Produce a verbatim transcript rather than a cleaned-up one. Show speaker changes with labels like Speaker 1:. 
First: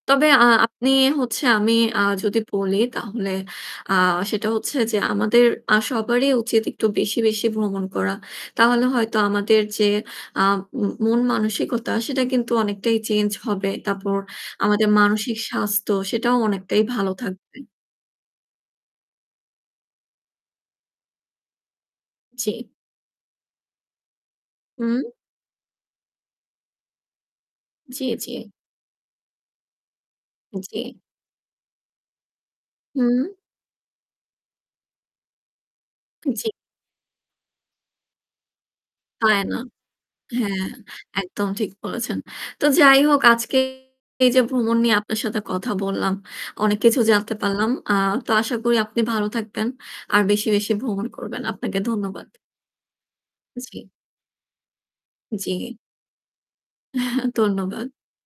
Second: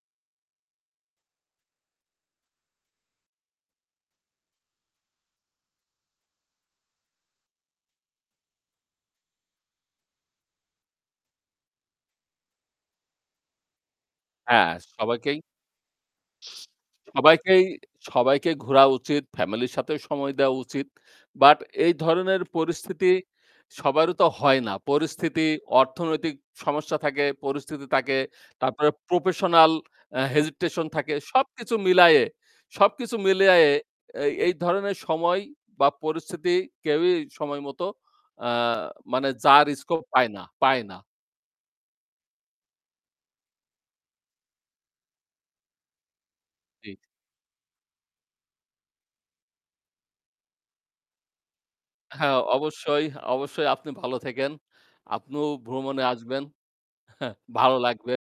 Speaker 1: তবে আ আপনি হচ্ছে আমি আ যদি বলি তাহলে আ সেটা হচ্ছে যে আমাদের আ সবারই উচিত একটু বেশি, বেশি ভ্রমণ করা। তাহলে হয়তো আমাদের যে আ ম মন মানসিকতা সেটা কিন্তু অনেকটাই change হবে। তারপর
Speaker 2: অ্যা
Speaker 1: আমাদের মানসিক
Speaker 2: সবাইকেই স
Speaker 1: স্বাস্থ্য সেটাও অনেকটাই ভালো থাকবে।
Speaker 2: সবাইকেই, সবাইকেই ঘোরা উচিত। Family র সাথেও সময় দেওয়া উচিত। But এই ধরনের
Speaker 1: জি।
Speaker 2: পরিস্থিতি সবারও তো হয় না।
Speaker 1: হুম?
Speaker 2: পরিস্থিতি, অর্থনৈতিক সমস্যা থাকে, পরিস্থিতি
Speaker 1: জি,
Speaker 2: থাকে,
Speaker 1: জি।
Speaker 2: তারপরে প্রপেসনাল আ hesitation
Speaker 1: জি।
Speaker 2: থাকে। সবকিছু মিলাইয়ে সবকিছু
Speaker 1: হুম?
Speaker 2: মিলাইয়ে অ্যা এই ধরনের সময় বা
Speaker 1: জি।
Speaker 2: পরিস্থিতি কেউই সময় মতো আ মানে
Speaker 1: পায় না।
Speaker 2: যার scope পায় না
Speaker 1: হ্যাঁ,
Speaker 2: পায় না।
Speaker 1: একদম ঠিক বলেছেন। তো যাই হোক, আজকে এই যে ভ্রমণ নিয়ে আপনার সাথে কথা বললাম, অনেক
Speaker 2: জি।
Speaker 1: কিছু জানতে পারলাম। আ তো আশা করি আপনি ভালো থাকবেন আর বেশি, বেশি ভ্রমণ করবেন। আপনাকে ধন্যবাদ।
Speaker 2: হ্যাঁ, অবশ্যই, অবশ্যই আপনি
Speaker 1: জি।
Speaker 2: ভালো থাইকেন। আপনিও
Speaker 1: জি।
Speaker 2: ভ্রমণে আসবেন। ভালো
Speaker 1: ধন্যবাদ।
Speaker 2: লাগবে।